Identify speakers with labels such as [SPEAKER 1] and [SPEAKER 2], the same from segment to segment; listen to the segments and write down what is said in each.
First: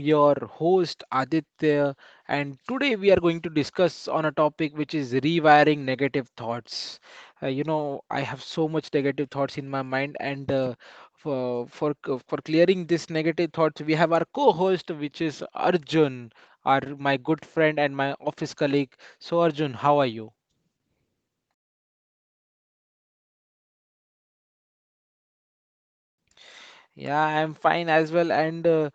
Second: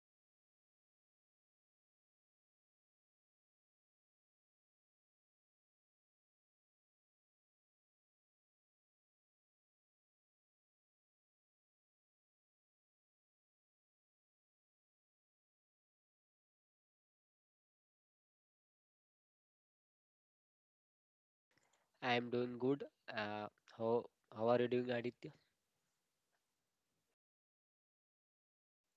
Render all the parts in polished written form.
[SPEAKER 1] your host Aditya. And today we are going to discuss on a topic which is rewiring negative thoughts. I have so much negative thoughts in my mind, and for clearing this negative thoughts, we have our co-host, which is Arjun, our my good friend and my office colleague. So, Arjun, how are you?
[SPEAKER 2] I am doing good. Uh, how how are you doing, Aditya?
[SPEAKER 1] Yeah, I'm fine as well. And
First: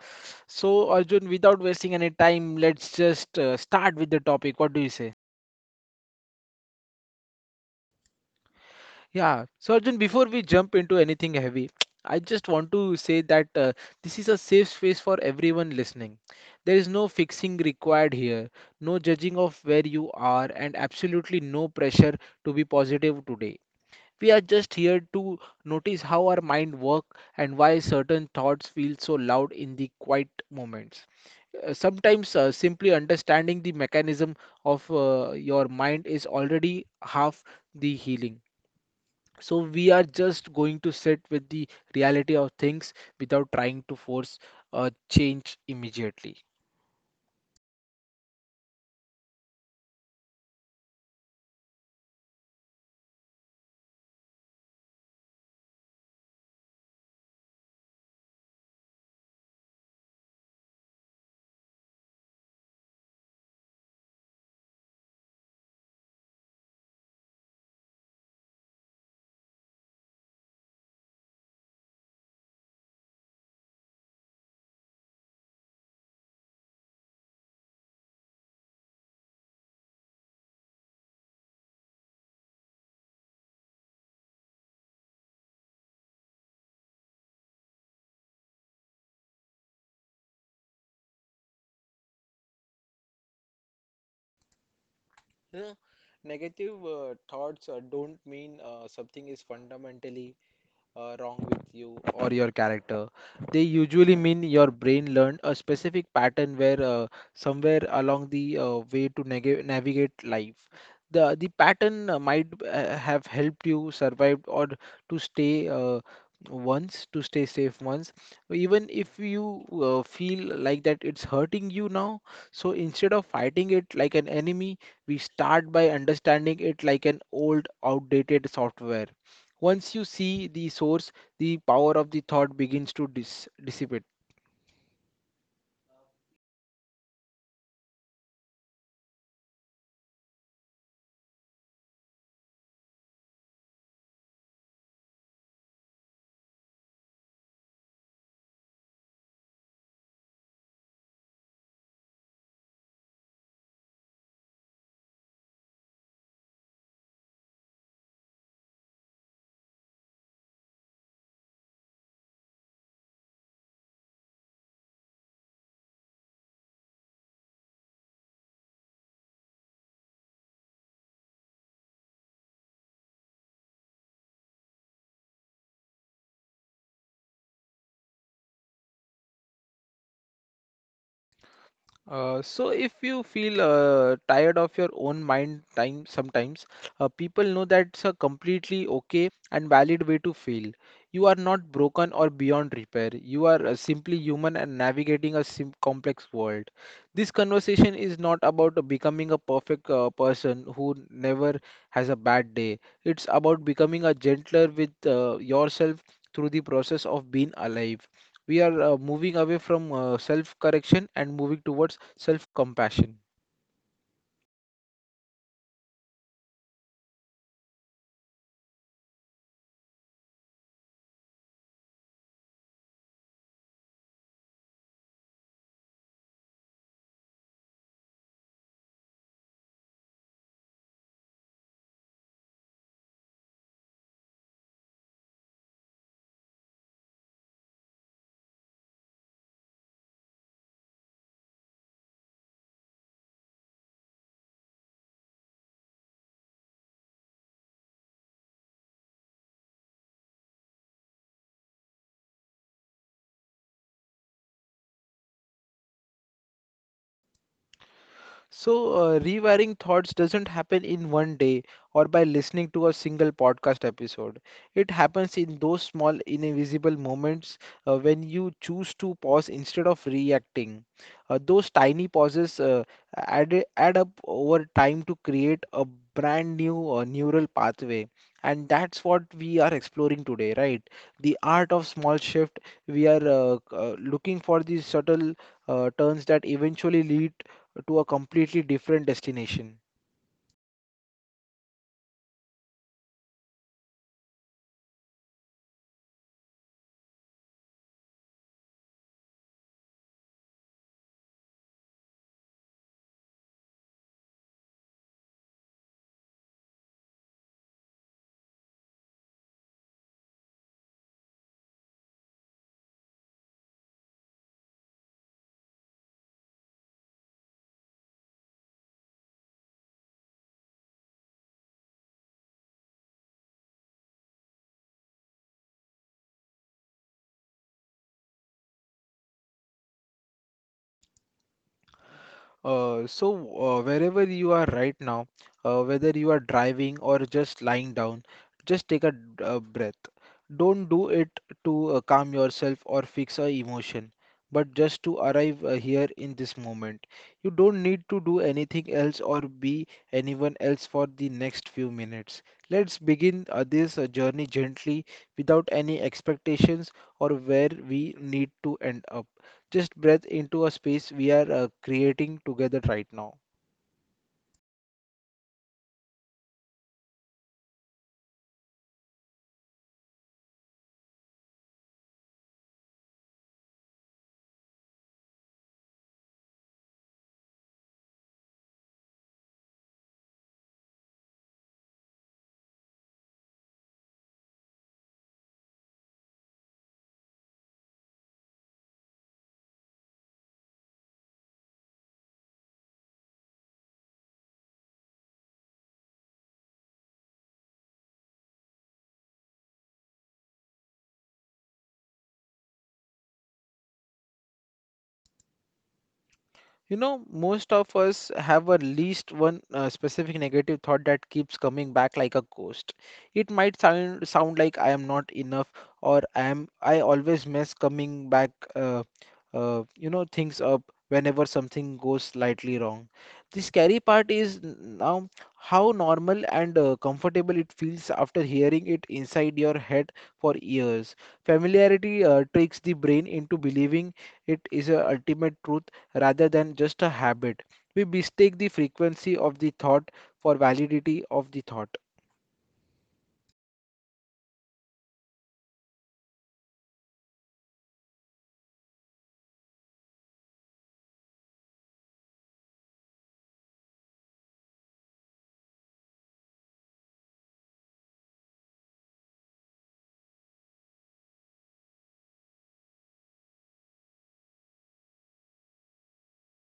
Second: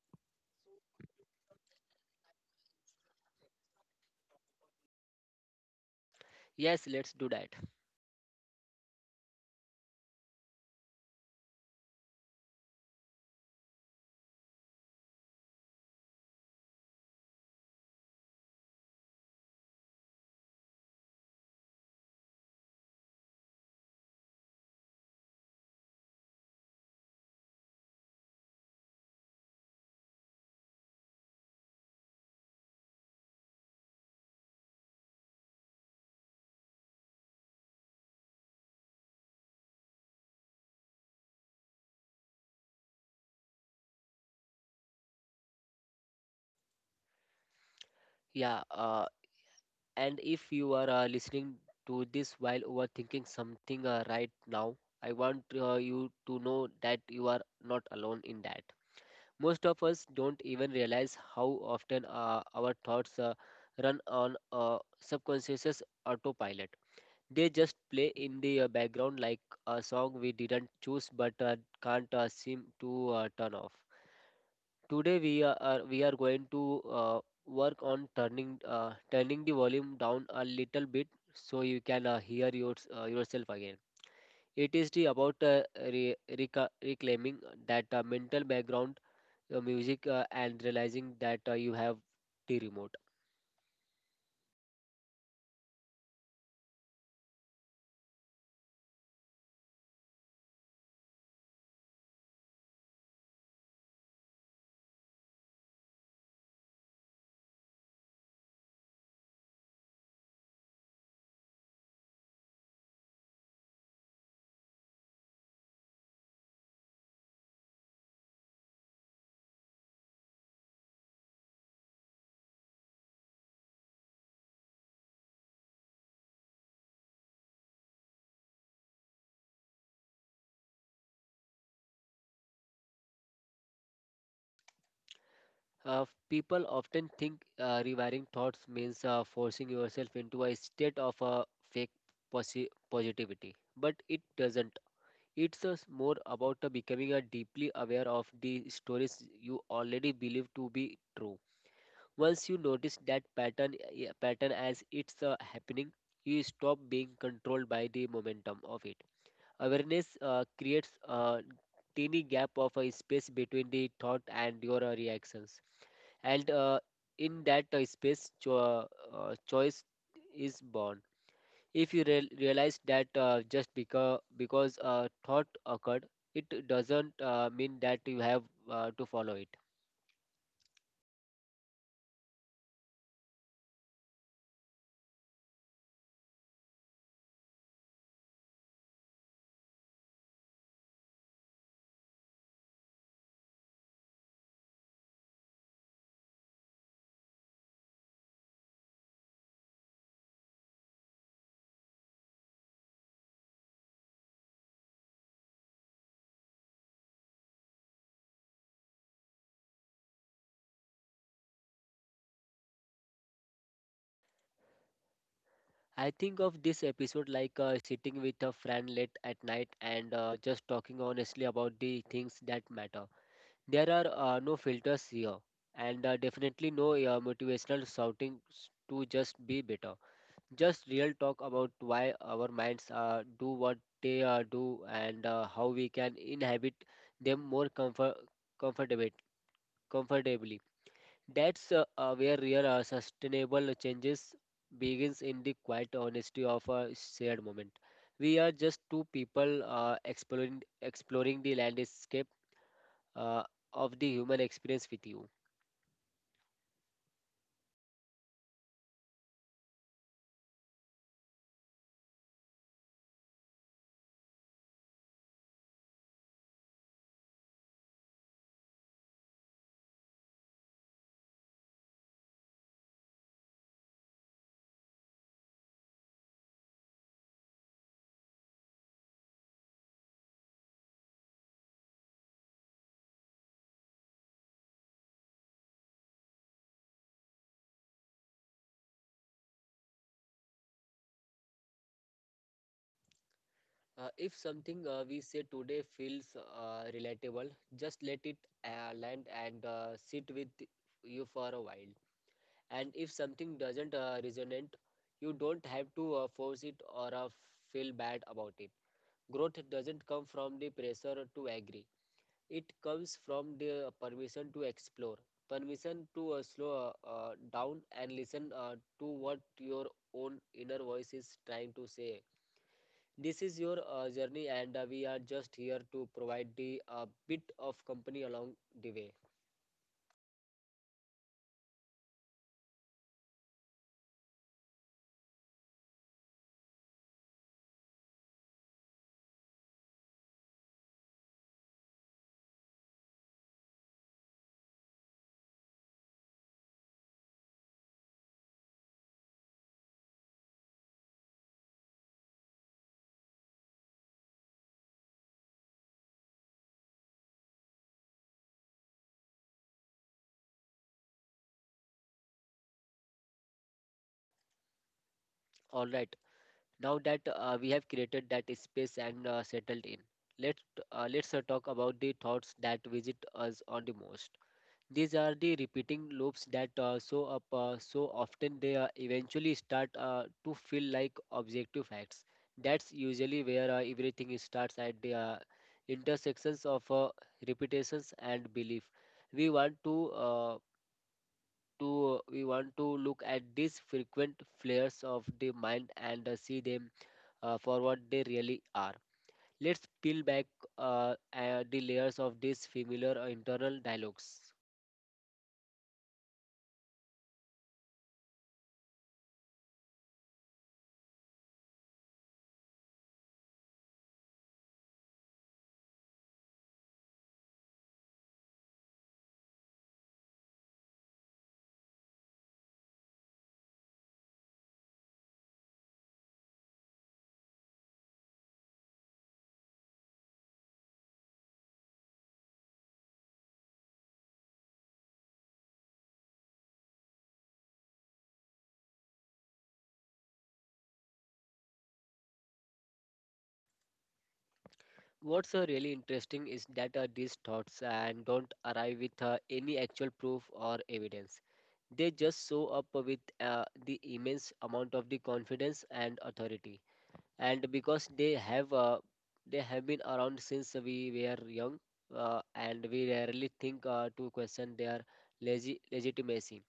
[SPEAKER 1] so, Arjun, without wasting any time, let's just start with the topic. What do you say?
[SPEAKER 2] Yes, let's do that.
[SPEAKER 1] Yeah. So, Arjun, before we jump into anything heavy, I just want to say that this is a safe space for everyone listening. There is no fixing required here, no judging of where you are, and absolutely no pressure to be positive today. We are just here to notice how our mind work and why certain thoughts feel so loud in the quiet moments. Sometimes simply understanding the mechanism of your mind is already half the healing. So we are just going to sit with the reality of things without trying to force a change immediately.
[SPEAKER 2] Yeah. And if you are listening to this while overthinking something right now, I want you to know that you are not alone in that. Most of us don't even realize how often our thoughts run on subconscious autopilot. They just play in the background like a song we didn't choose but can't seem to turn off. Today we are going to uh, work on turning turning the volume down a little bit so you can hear yourself again. It is the about reclaiming that mental background music and realizing that you have the remote.
[SPEAKER 1] Yeah, negative thoughts don't mean something is fundamentally wrong with you or your character. They usually mean your brain learned a specific pattern where somewhere along the way to neg navigate life. The pattern might have helped you survive or to stay once to stay safe once, even if you feel like that it's hurting you now. So instead of fighting it like an enemy, we start by understanding it like an old outdated software. Once you see the source, the power of the thought begins to dissipate.
[SPEAKER 2] Uh, people often think rewiring thoughts means forcing yourself into a state of fake positivity, but it doesn't. It's us more about becoming deeply aware of the stories you already believe to be true. Once you notice that pattern, pattern as it's happening, you stop being controlled by the momentum of it. Awareness creates a tiny gap of a space between the thought and your reactions, and in that space, choice is born. If you realize that just because a thought occurred, it doesn't mean that you have to follow it.
[SPEAKER 1] So if you feel tired of your own mind time sometimes, people know that's a completely okay and valid way to feel. You are not broken or beyond repair, you are simply human and navigating a complex world. This conversation is not about becoming a perfect person who never has a bad day. It's about becoming a gentler with yourself through the process of being alive. We are moving away from self correction and moving towards self compassion.
[SPEAKER 2] I think of this episode like sitting with a friend late at night and just talking honestly about the things that matter. There are no filters here, and definitely no motivational to just be better. Just real talk about why our minds do what they do and how we can inhabit them more comfortable comfortably. That's where real sustainable changes begins in the quiet honesty of a shared moment. We are just two people exploring the landscape uh, of the human experience with you.
[SPEAKER 1] So, rewiring thoughts doesn't happen in one day or by listening to a single podcast episode. It happens in those small, invisible moments when you choose to pause instead of reacting. Those tiny pauses add up over time to create a brand new neural pathway. And that's what we are exploring today, right? The art of small shift. We are looking for these subtle turns that eventually lead to a completely different destination.
[SPEAKER 2] If something we say today feels relatable, just let it land and sit with you for a while. And if something doesn't resonate, you don't have to force it or feel bad about it. Growth doesn't come from the pressure to agree, it comes from the permission to explore, permission to slow down and listen to what your own inner voice is trying to say. This is your journey, and we are just here to provide the bit of company along the way.
[SPEAKER 1] So, wherever you are right now, whether you are driving or just lying down, just take a breath. Don't do it to calm yourself or fix a emotion, but just to arrive here in this moment. You don't need to do anything else or be anyone else for the next few minutes. Let's begin this journey gently without any expectations or where we need to end up. Just breath into a space we are creating together right now.
[SPEAKER 2] All right. Now that we have created that space and settled in, let let's talk about the thoughts that visit us on the most. These are the repeating loops that show up so often they eventually start to feel like objective facts. That's usually where everything starts, at the intersections of repetitions and belief. We want to we want to look at these frequent flares of the mind and see them for what they really are. Let's peel back the layers of these familiar internal dialogues.
[SPEAKER 1] You know, most of us have at least one specific negative thought that keeps coming back like a ghost. It might sound like I am not enough, or I always mess coming back uh, you know things up whenever something goes slightly wrong. The scary part is now how normal and comfortable it feels after hearing it inside your head for years. Familiarity tricks the brain into believing it is a ultimate truth rather than just a habit. We mistake the frequency of the thought for validity of the thought.
[SPEAKER 2] What's really interesting is that these thoughts and don't arrive with any actual proof or evidence. They just show up with the immense amount of the confidence and authority. And because they have been around since we were young, and we rarely think to question their legitimacy.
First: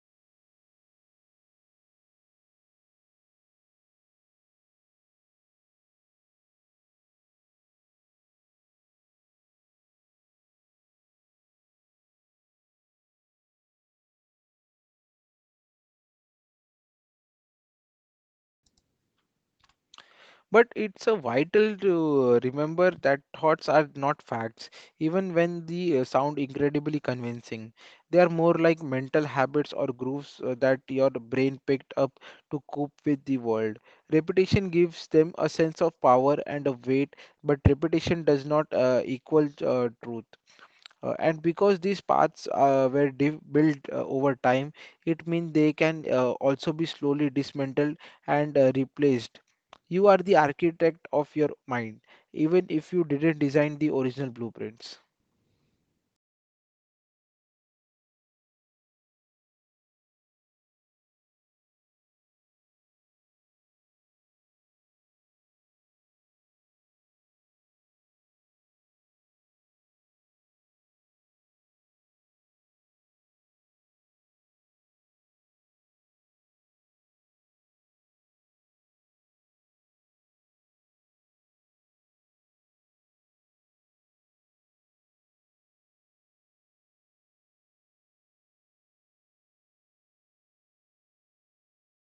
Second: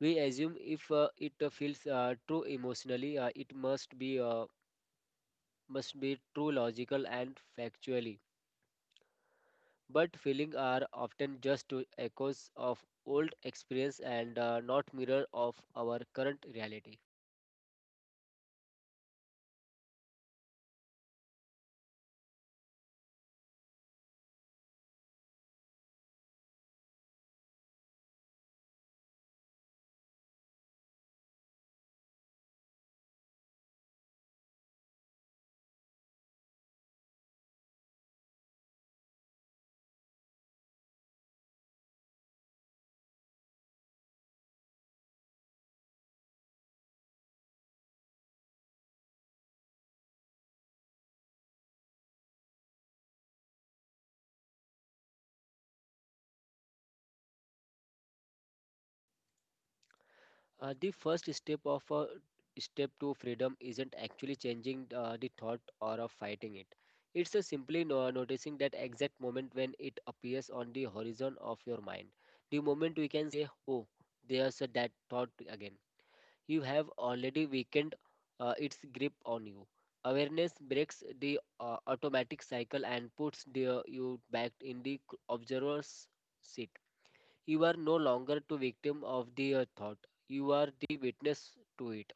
[SPEAKER 2] We assume if it feels true emotionally, it must be true logical and factually, but feelings are often just to echoes of old experience and not mirror of our current reality.
[SPEAKER 1] But it's a vital to remember that thoughts are not facts, even when they sound incredibly convincing. They are more like mental habits or grooves that your brain picked up to cope with the world. Repetition gives them a sense of power and a weight, but repetition does not equal truth. And because these paths were built over time, it means they can also be slowly dismantled and replaced. You are the architect of your mind, even if you didn't design the original blueprints.
[SPEAKER 2] The first step of a step to freedom isn't actually changing the thought or of fighting it. It's a simply noticing that exact moment when it appears on the horizon of your mind. The moment we can say, "Oh, there's a that thought again," you have already weakened its grip on you. Awareness breaks the automatic cycle and puts you back in the observer's seat. You are no longer the victim of the thought, you are the witness to it.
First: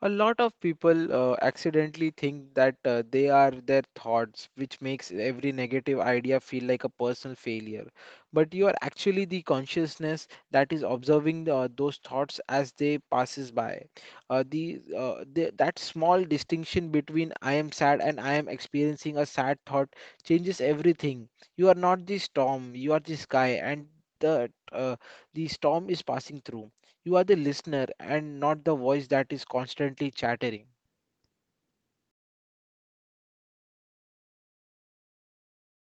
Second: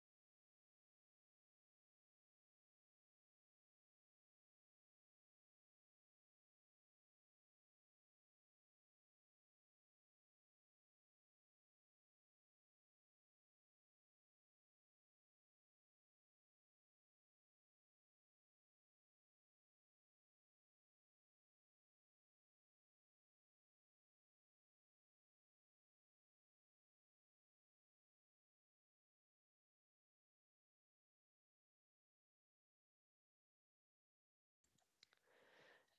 [SPEAKER 1] A lot of people accidentally think that they are their thoughts, which makes every negative idea feel like a personal failure. But you are actually the consciousness that is observing those thoughts as they passes by. The That small distinction between I am sad and I am experiencing a sad thought changes everything. You are not the storm, you are the sky, and the uh, the storm is passing through. You are the listener and not the voice that is constantly chattering.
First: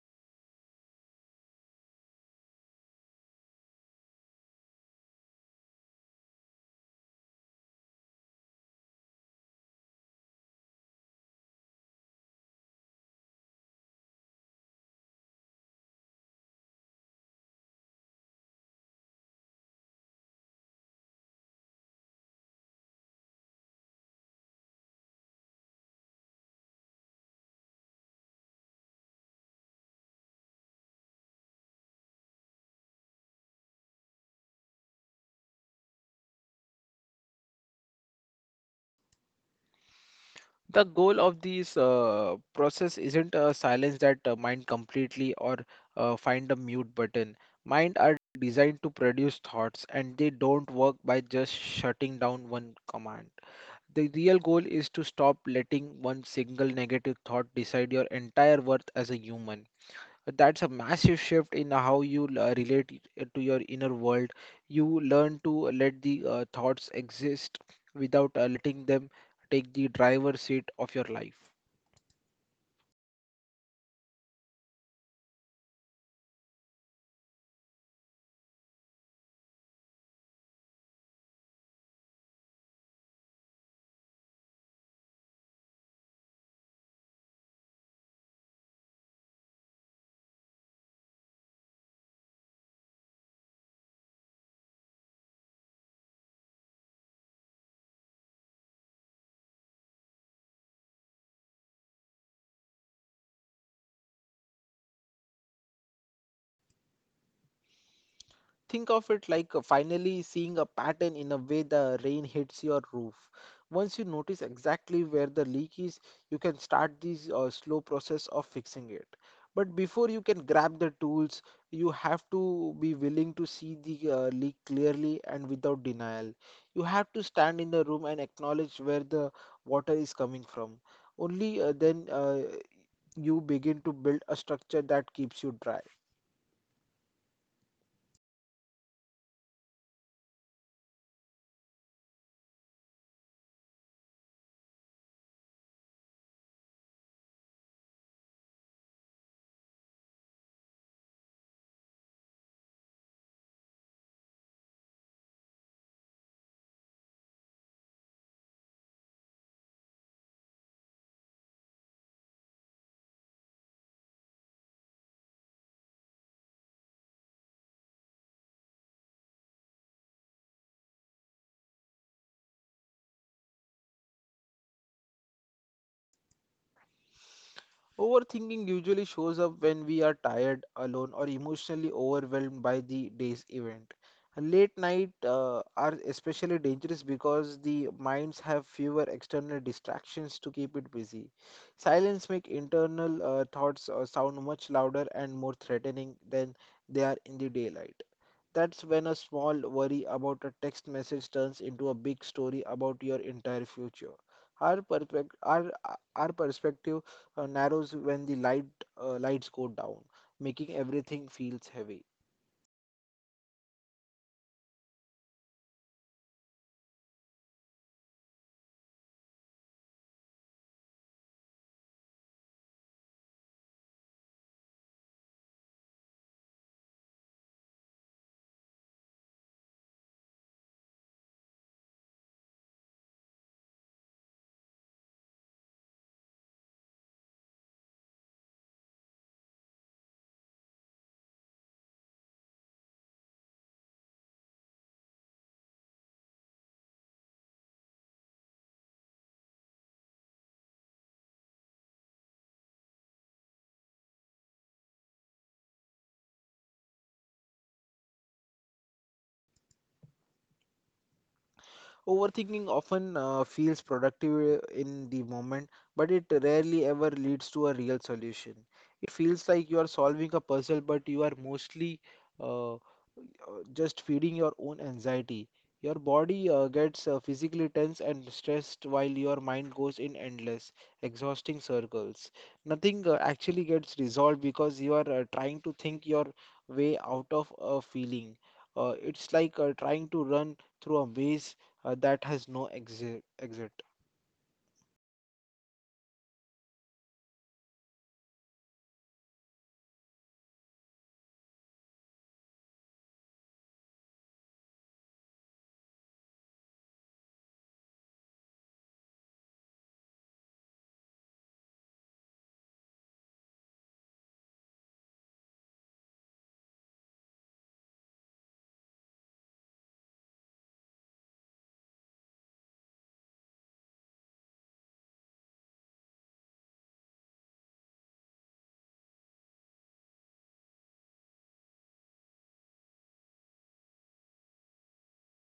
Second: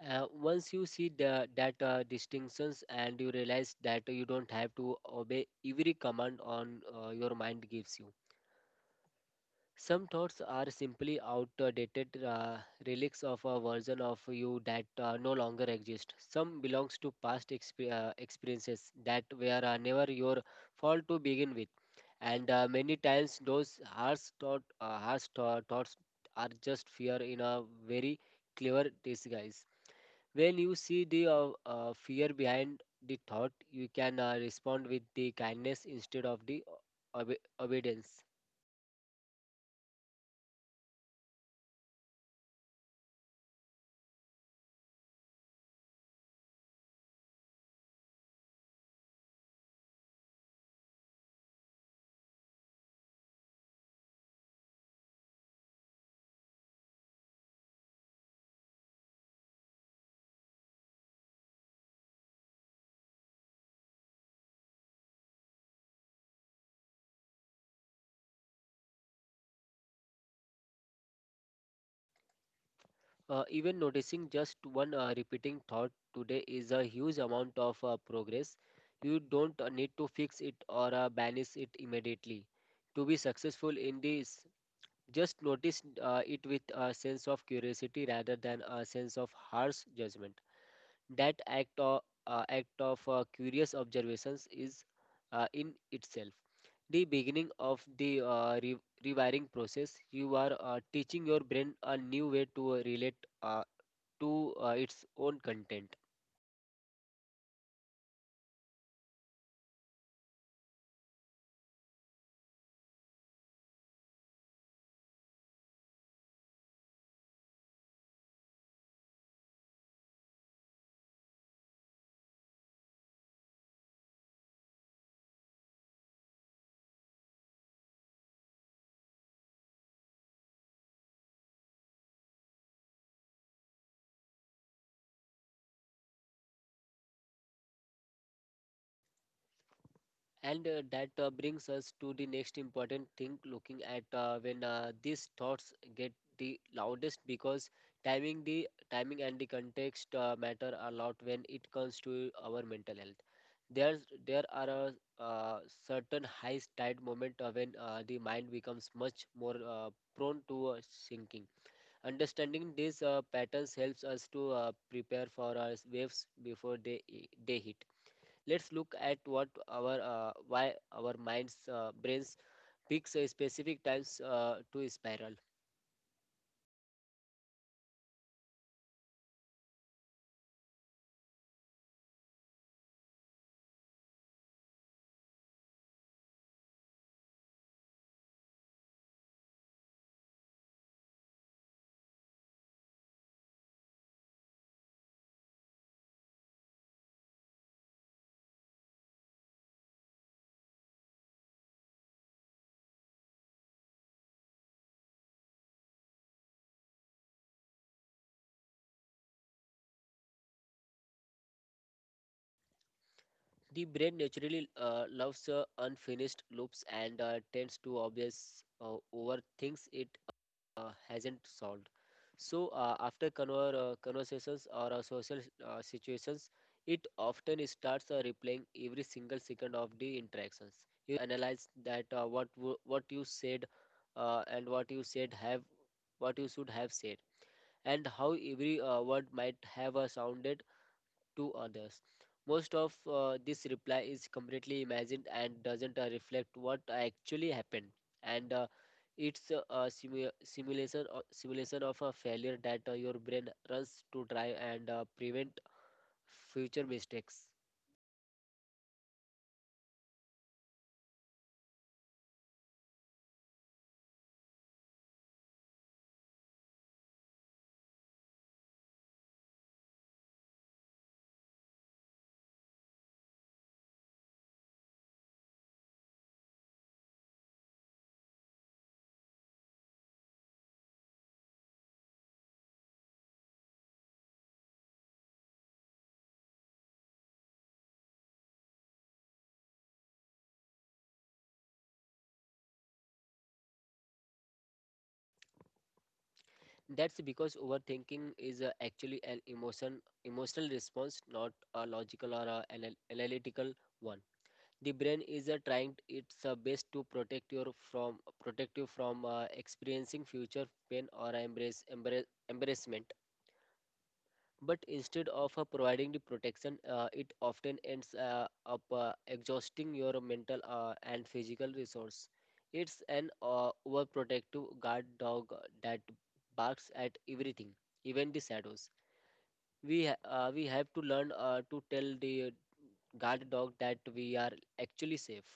[SPEAKER 2] Once you see that distinctions and you realize that you don't have to obey every command on your mind gives you. Some thoughts are simply outdated relics of a version of you that no longer exist. Some belongs to past experiences that were never your fault to begin with, and many times those harsh thought, harsh tho- thoughts are just fear in a very clever disguise. When you see the fear behind the thought, you can respond with the kindness instead of the obedience.
[SPEAKER 1] The goal of this process isn't a silence that mind completely or find a mute button. Mind are designed to produce thoughts and they don't work by just shutting down one command. The real goal is to stop letting one single negative thought decide your entire worth as a human. That's a massive shift in how you relate to your inner world. You learn to let the thoughts exist without letting them take the driver's seat of your life.
[SPEAKER 2] Even noticing just one repeating thought today is a huge amount of progress. You don't need to fix it or banish it immediately. To be successful in this, just notice it with a sense of curiosity rather than a sense of harsh judgment. That act of curious observations is in itself the beginning of the rewiring process. You are teaching your brain a new way to relate uh, to its own content.
[SPEAKER 1] Think of it like finally seeing a pattern in a way the rain hits your roof. Once you notice exactly where the leak is, you can start this slow process of fixing it. But before you can grab the tools, you have to be willing to see the leak clearly and without denial. You have to stand in the room and acknowledge where the water is coming from. Only then you begin to build a structure that keeps you dry.
[SPEAKER 2] And that brings us to the next important thing, looking at when these thoughts get the loudest, because timing and the context matter a lot when it comes to our mental health. There's there are a uh, certain high tide moment when the mind becomes much more prone to sinking. Understanding these patterns helps us to prepare for our waves before they hit. Let's look at what our why our minds brains picks a specific times to spiral.
[SPEAKER 1] Overthinking usually shows up when we are tired, alone, or emotionally overwhelmed by the day's event. Late night are especially dangerous because the minds have fewer external distractions to keep it busy. Silence make internal thoughts sound much louder and more threatening than they are in the daylight. That's when a small worry about a text message turns into a big story about your entire future. Our, perspec- our, our perspective narrows when the lights go down, making everything feels heavy.
[SPEAKER 2] The brain naturally loves unfinished loops and tends to obvious overthinks it hasn't solved. So after conversations or social situations, it often starts replaying every single second of the interactions. You analyze that what you said and what you said have what you should have said and how every word might have sounded to others. Most of this reply is completely imagined and doesn't reflect what actually happened, and it's a simulation simulation of a failure that your brain runs to try and prevent future mistakes.
[SPEAKER 1] Overthinking often feels productive in the moment, but it rarely ever leads to a real solution. It feels like you are solving a puzzle, but you are mostly uh, uh, just feeding your own anxiety. Your body gets physically tense and stressed while your mind goes in endless, exhausting circles. Nothing actually gets resolved because you are trying to think your way out of a feeling. It's like trying to run through a maze that has no exit.
[SPEAKER 2] That's because overthinking is actually an emotional response, not a logical or a analytical one. The brain is trying its best to protect you from experiencing future pain or embrace, embrace embarrassment, but instead of providing the protection, it often ends up exhausting your mental and physical resource. It's an overprotective guard dog that barks at everything, even the shadows. We have to learn to tell the guard dog that we are actually safe.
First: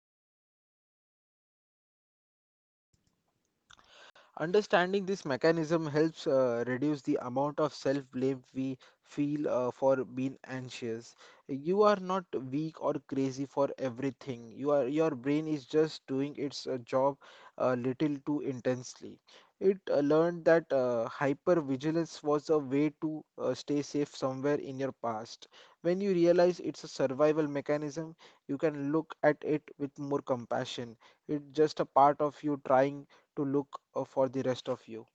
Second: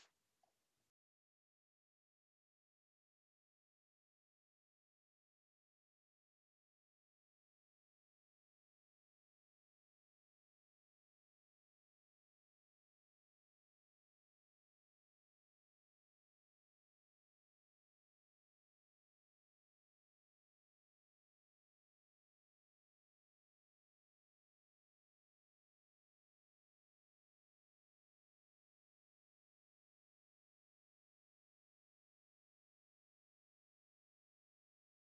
[SPEAKER 1] Understanding this mechanism helps reduce the amount of self blame we feel for being anxious. You are not weak or crazy for everything. Your brain is just doing its job a little too intensely. It learned that hypervigilance was a way to stay safe somewhere in your past. When you realize it's a survival mechanism, you can look at it with more compassion. It's just a part of you trying to look for the rest of you.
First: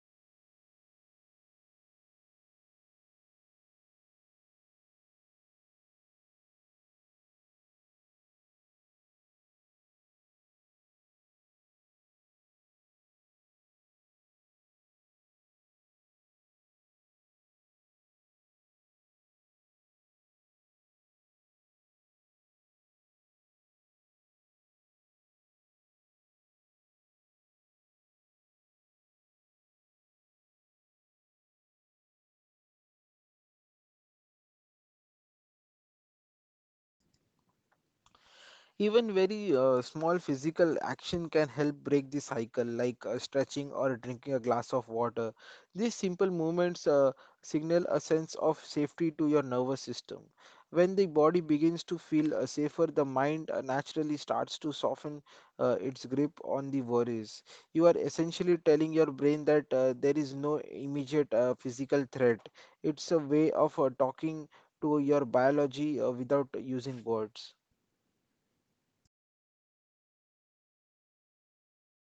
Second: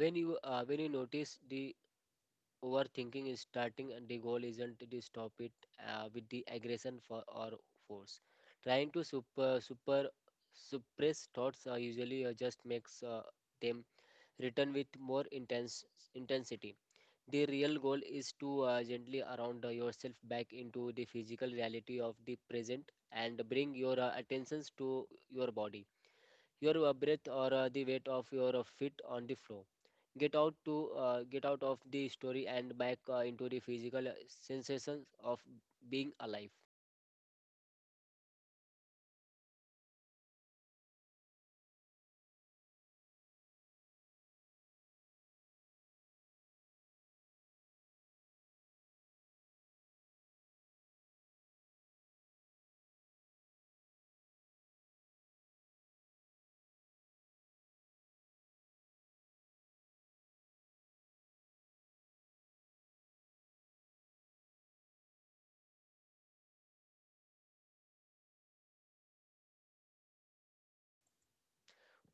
[SPEAKER 2] When you notice the overthinking is starting, and the goal isn't to stop it with the aggression for or force. Trying to super super suppress thoughts usually just makes them return with more intense intensity. The real goal is to gently around yourself back into the physical reality of the present and bring your attentions to your body, your breath, or the weight of your feet on the floor. Get out of the story and back into the physical sensations of being alive.
[SPEAKER 1] Even very small physical action can help break the cycle, like stretching or drinking a glass of water. These simple movements signal a sense of safety to your nervous system. When the body begins to feel safer, the mind naturally starts to soften its grip on the worries. You are essentially telling your brain that there is no immediate physical threat. It's a way of talking to your biology without using words.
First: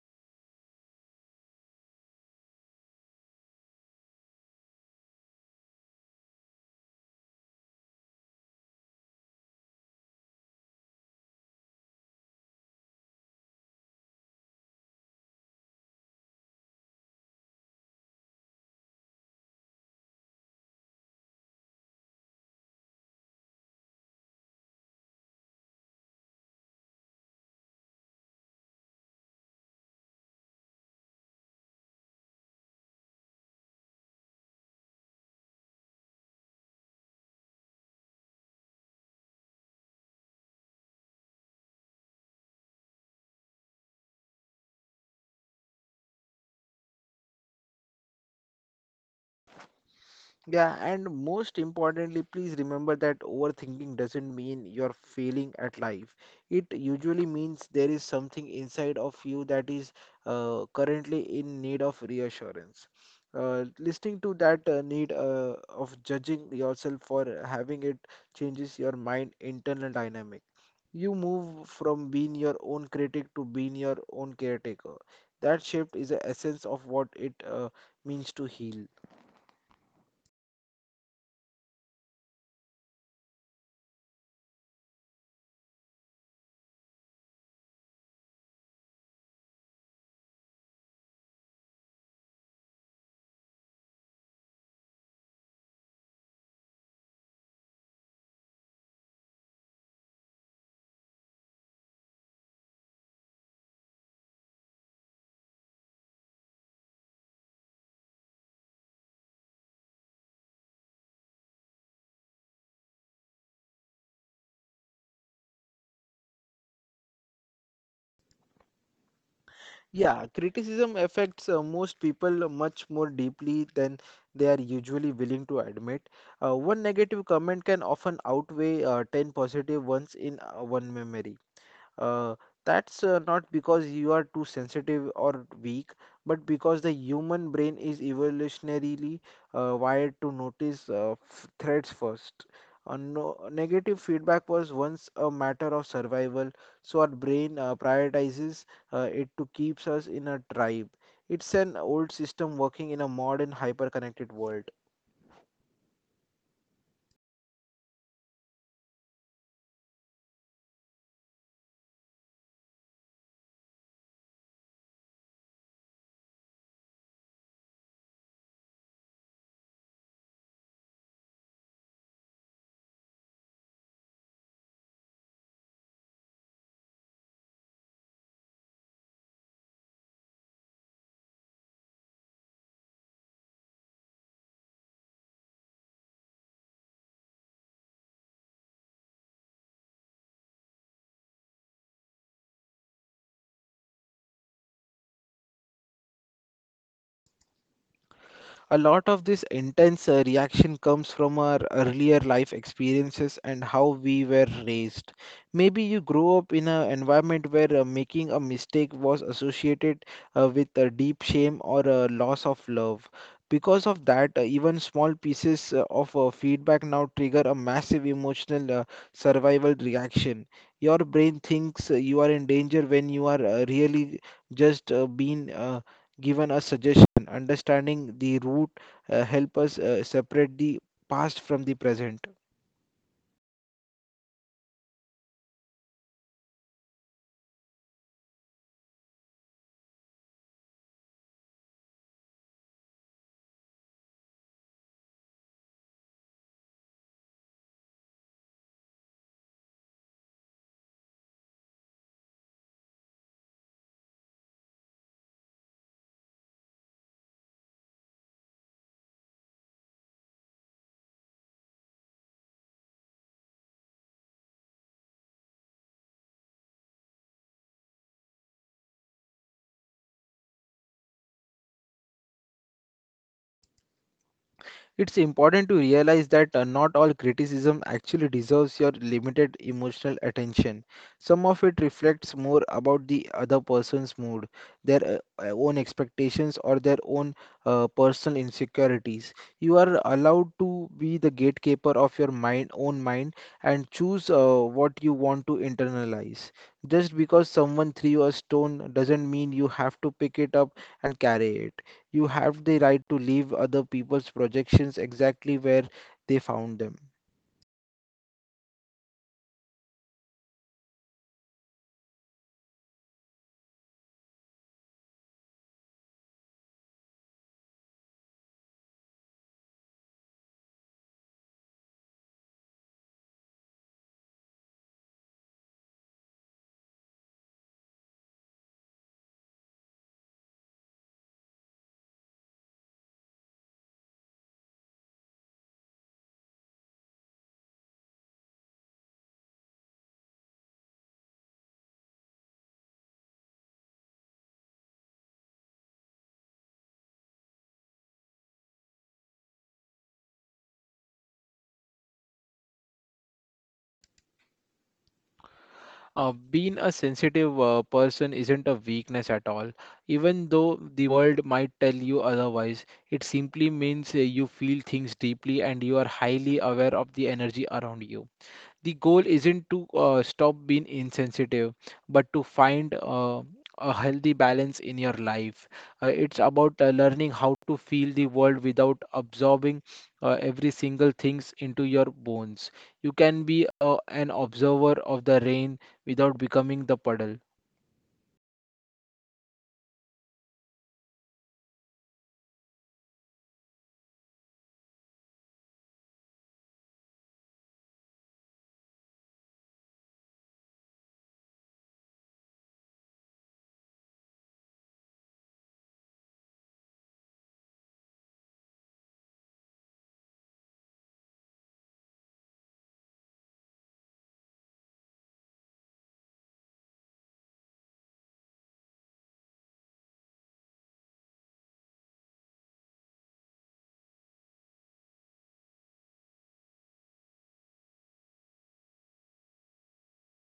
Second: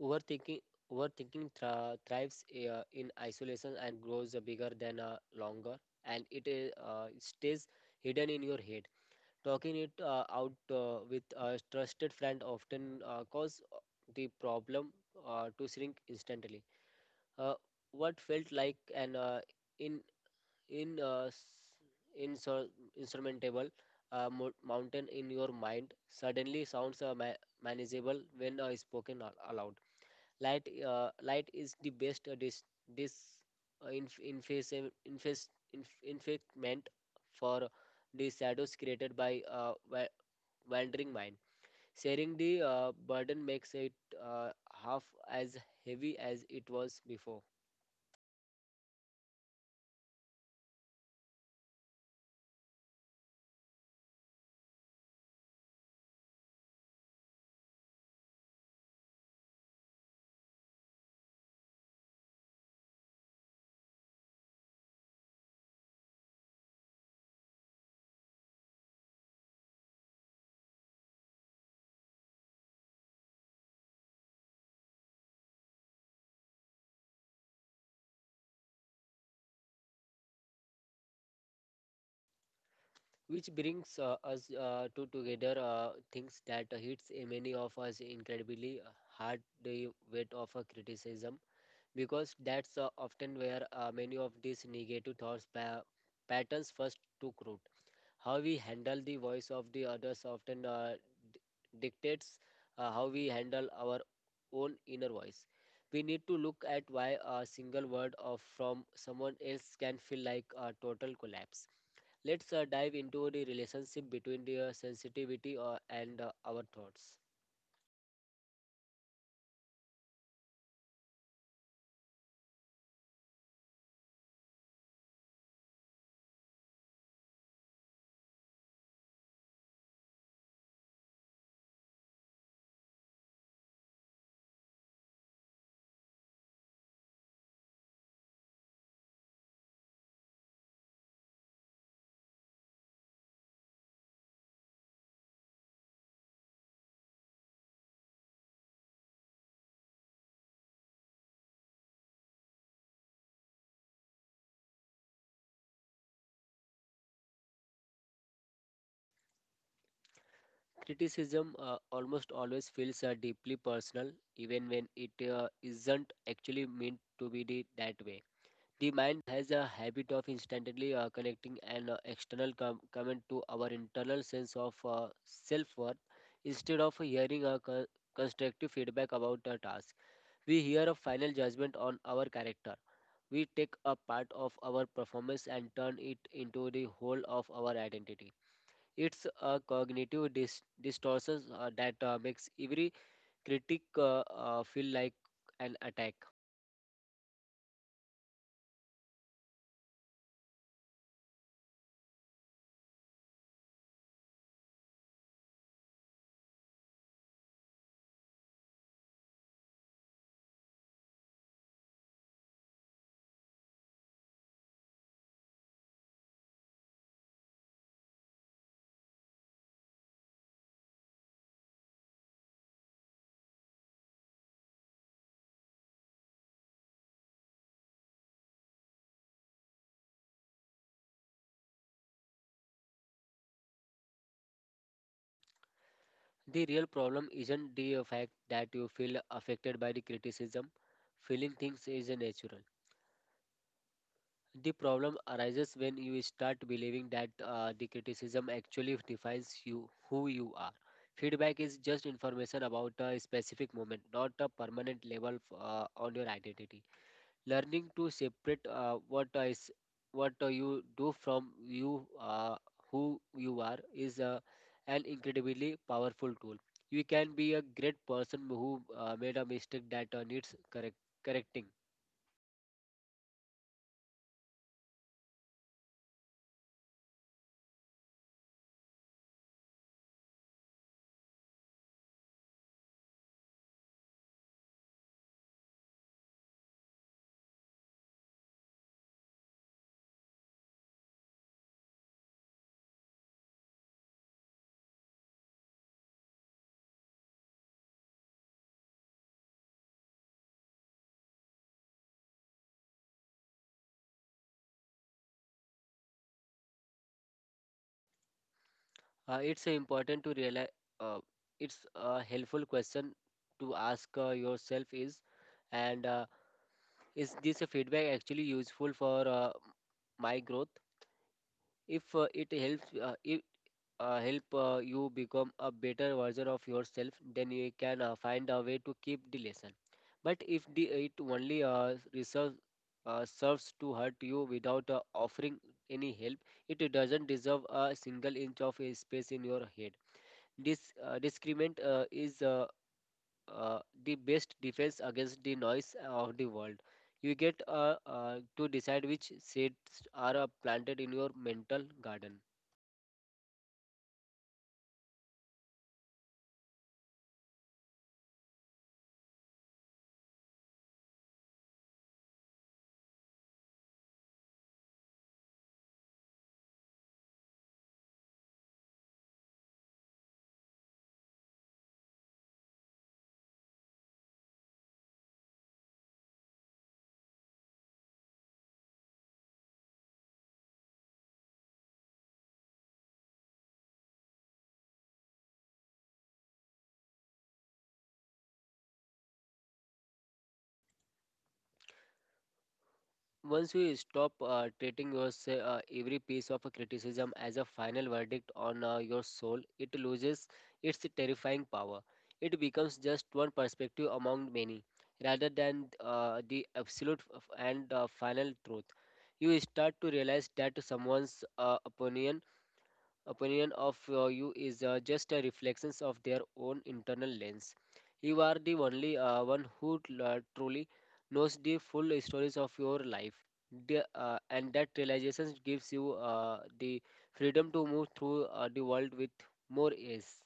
[SPEAKER 2] overthinking Overthinking thrives in isolation and grows bigger than longer and it stays hidden in your head. Talking it out with a trusted friend often cause the problem to shrink instantly. Uh, what felt like an in in uh, s- insur- insurmountable mountain in your mind suddenly sounds manageable when spoken aloud. Light is the best dis- uh, inf- inface- inface- infectment for the shadows created by wandering mind. Sharing the burden makes it uh, half as heavy as it was before.
[SPEAKER 1] Yeah, and most importantly, please remember that overthinking doesn't mean you're failing at life. It usually means there is something inside of you that is currently in need of reassurance. Listening to that need of judging yourself for having it changes your mind internal dynamic. You move from being your own critic to being your own caretaker. That shift is the essence of what it means to heal.
[SPEAKER 2] Which brings us to together things that hits many of us incredibly hard, the weight of a criticism, because that's often where many of these negative patterns first took root. How we handle the voice of the others often d- dictates how we handle our own inner voice. We need to look at why a single word of from someone else can feel like a total collapse. Let's dive into the relationship between the sensitivity and our thoughts.
[SPEAKER 1] Yeah, criticism affects most people much more deeply than they are usually willing to admit. One negative comment can often outweigh 10 positive ones in one memory. Uh, that's not because you are too sensitive or weak, but because the human brain is evolutionarily wired to notice threats first. No, negative feedback was once a matter of survival, so our brain prioritizes it to keeps us in a tribe. It's an old system working in a modern hyper-connected world.
[SPEAKER 2] Criticism almost always feels deeply personal, even when it isn't actually meant to be that way. The mind has a habit of instantly connecting an external comment to our internal sense of self worth, instead of hearing a constructive feedback about a task. We hear a final judgment on our character. We take a part of our performance and turn it into the whole of our identity. It's a cognitive distortion that makes every critic feel like an attack.
[SPEAKER 1] A lot of this intense reaction comes from our earlier life experiences and how we were raised. Maybe you grew up in an environment where making a mistake was associated with a deep shame or a loss of love. Because of that, even small pieces of feedback now trigger a massive emotional, survival reaction. Your brain thinks you are in danger when you are really just being given us suggestion. Understanding the root help us separate the past from the present.
[SPEAKER 2] The real problem isn't the fact that you feel affected by the criticism. Feeling things is natural. The problem arises when you start believing that the criticism actually defines you, who you are. Feedback is just information about a specific moment, not a permanent label on your identity. Learning to separate what is what you do from you who you are is an incredibly powerful tool. You can be a great person who made a mistake that needs correcting.
[SPEAKER 1] It's important to realize that not all criticism actually deserves your limited emotional attention. Some of it reflects more about the other person's mood, their own expectations, or their own personal insecurities. You are allowed to be the gatekeeper of your mind, own mind, and choose what you want to internalize. Just because someone threw a stone doesn't mean you have to pick it up and carry it. You have the right to leave other people's projections exactly where they found them.
[SPEAKER 2] It's important to realize uh, it's a helpful question to ask yourself is, and is this feedback actually useful for my growth? If it helps, if help you become a better version of yourself, then you can find a way to keep the lesson. But if the it only serves to hurt you without offering any help, it doesn't deserve a single inch of a space in your head. This discriminant is uh, the best defense against the noise of the world. You get to decide which seeds are planted in your mental garden.
[SPEAKER 1] Being a sensitive person isn't a weakness at all. Even though the world might tell you otherwise, it simply means you feel things deeply and you are highly aware of the energy around you. The goal isn't to stop being insensitive but to find a healthy balance in your life. It's about learning how to feel the world without absorbing every single things into your bones. You can be an observer of the rain without becoming the puddle.
[SPEAKER 2] Once you stop treating every piece of criticism as a final verdict on your soul, it loses its terrifying power. It becomes just one perspective among many, rather than the absolute f- and final truth. You start to realize that someone's opinion of you is just a reflections of their own internal lens. You are the only one who truly knows the full stories of your life. And that realization gives you the freedom to move through the world with more ease.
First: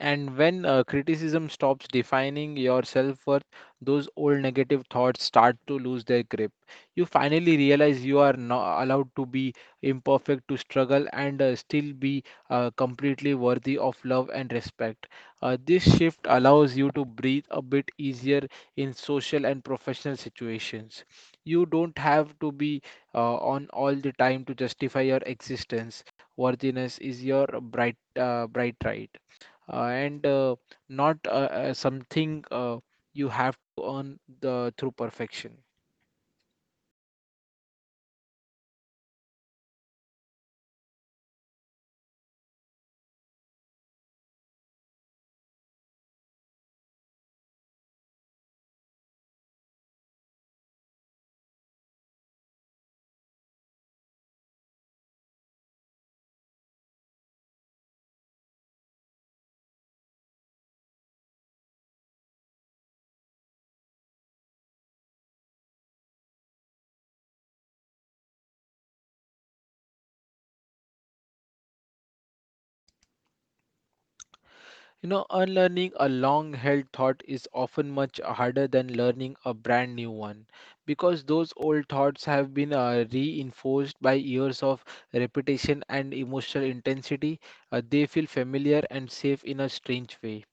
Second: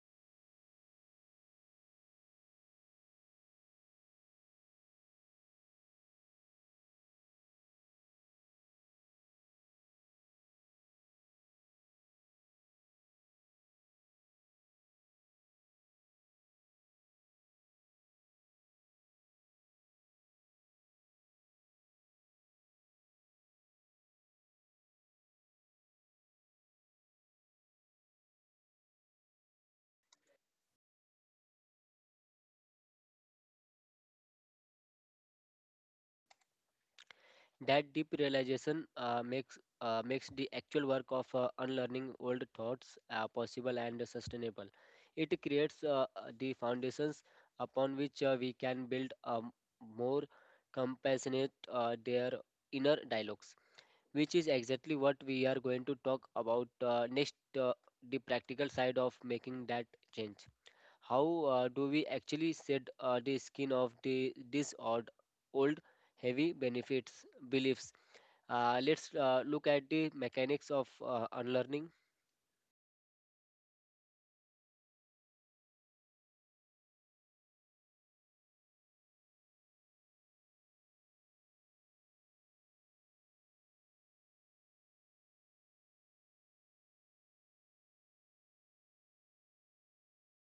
[SPEAKER 1] And when criticism stops defining your self worth, those old negative thoughts start to lose their grip. You finally realize you are not allowed to be imperfect, to struggle, and still be completely worthy of love and respect. This shift allows you to breathe a bit easier in social and professional situations. You don't have to be on all the time to justify your existence. Worthiness is your bright right and not something you have to earn the through perfection.
[SPEAKER 2] That deep realization makes the actual work of unlearning old thoughts possible and sustainable. It creates the foundations upon which we can build a more compassionate their inner dialogues, which is exactly what we are going to talk about next, uh, the practical side of making that change. How do we actually shed the skin of the this odd old heavy benefits beliefs? Let's look at the mechanics of unlearning.
[SPEAKER 1] Unlearning a long held thought is often much harder than learning a brand new one because those old thoughts have been reinforced by years of repetition and emotional intensity. They feel familiar and safe in a strange way.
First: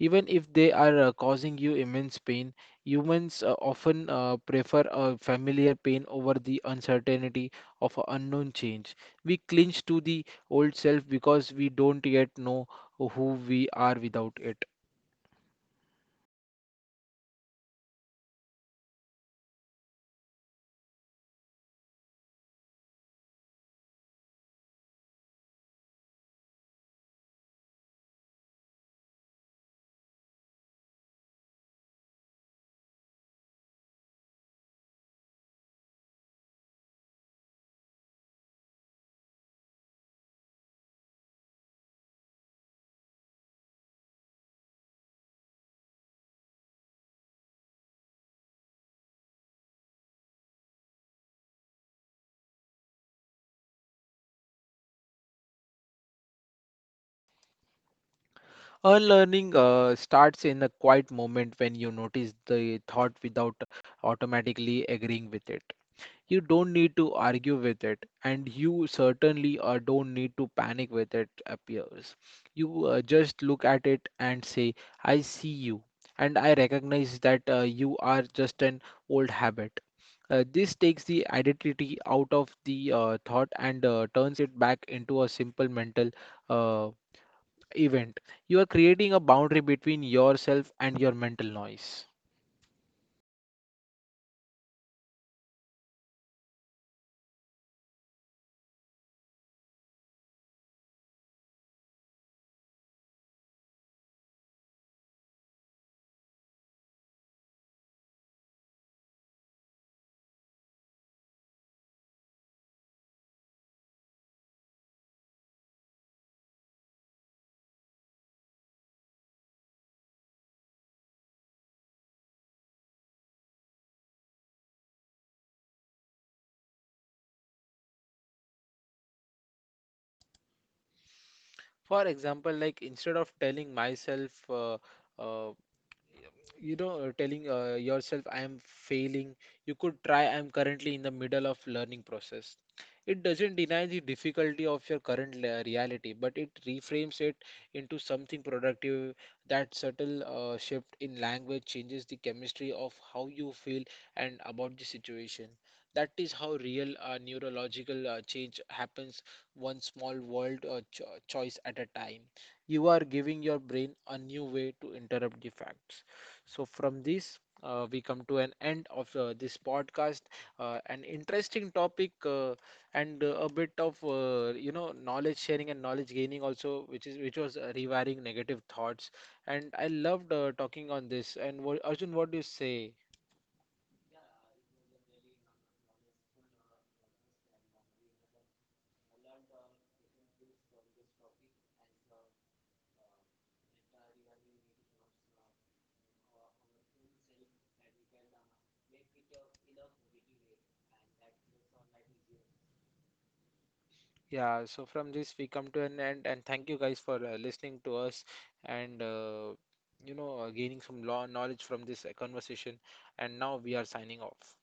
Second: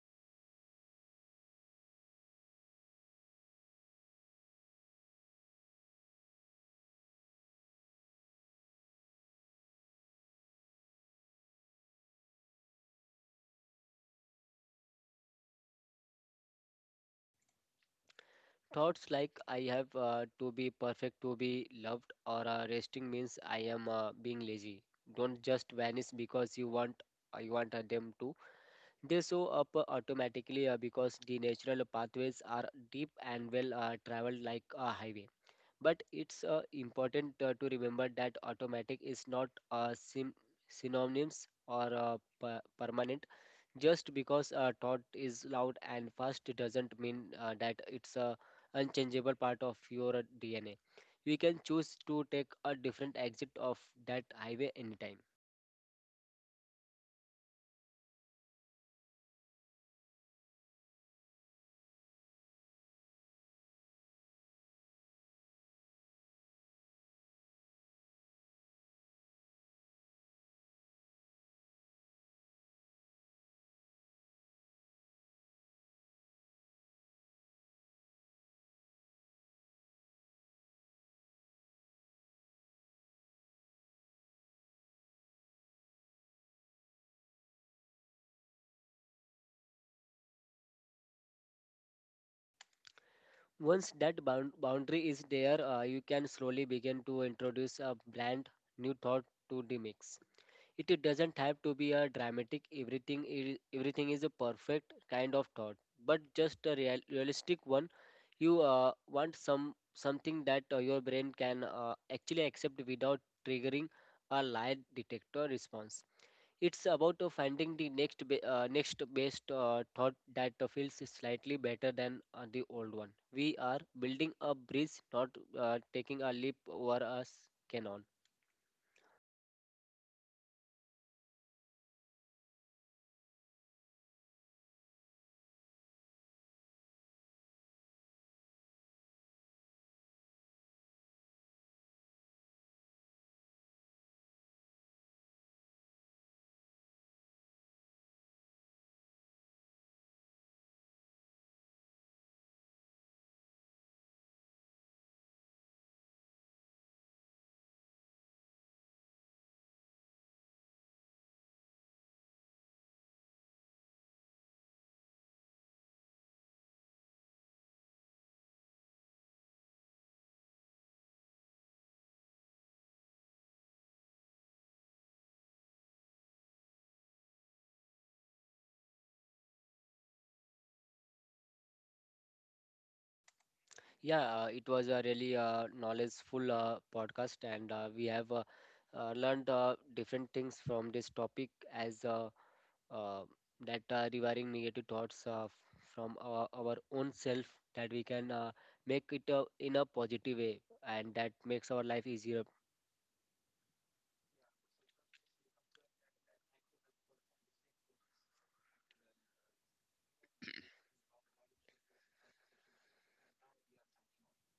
[SPEAKER 1] Even if they are causing you immense pain, humans often prefer a familiar pain over the uncertainty of an unknown change. We cling to the old self because we don't yet know who we are without it.
[SPEAKER 2] Thoughts like I have to be perfect to be loved, or resting means I am being lazy, don't just vanish because you want them to. They show up automatically because the natural pathways are deep and well traveled like a highway. But it's important to remember that automatic is not synonyms or permanent. Just because a thought is loud and fast doesn't mean that it's a unchangeable part of your DNA. You can choose to take a different exit of that highway anytime.
[SPEAKER 1] Unlearning starts in a quiet moment when you notice the thought without automatically agreeing with it. You don't need to argue with it, and you certainly don't need to panic with it appears. You just look at it and say, I see you, and I recognize that you are just an old habit. This takes the identity out of the thought and turns it back into a simple mental uh, event. You are creating a boundary between yourself and your mental noise.
[SPEAKER 2] Once that boundary is there, you can slowly begin to introduce a bland new thought to the mix. It doesn't have to be a dramatic everything is a perfect kind of thought, but just a realistic one. You want something that your brain can actually accept without triggering a lie detector response. It's about finding the next best thought that feels slightly better than the old one. We are building a bridge, not taking a leap over a canal.
[SPEAKER 1] For example, like, instead of telling myself uh, telling yourself I am failing, you could try, I am currently in the middle of learning process. It doesn't deny the difficulty of your current reality, but it reframes it into something productive. That subtle shift in language changes the chemistry of how you feel and about the situation. That is how real neurological change happens, one small world choice at a time. You are giving your brain a new way to interrupt the facts. So, from this, we come to an end of this podcast. An interesting topic, and a bit of knowledge sharing and knowledge gaining also, which was rewiring negative thoughts. And I loved talking on this. And what, Arjun, what do you say?
[SPEAKER 2] Yeah, it was a really knowledgeful podcast, and we have learned different things from this topic, as uh, that rewiring negative thoughts from our own self, that we can make it in a positive way, and that makes our life easier.
[SPEAKER 1] Yeah, so from this we come to an end, and thank you guys for listening to us and gaining some law knowledge from this conversation. And now we are signing off.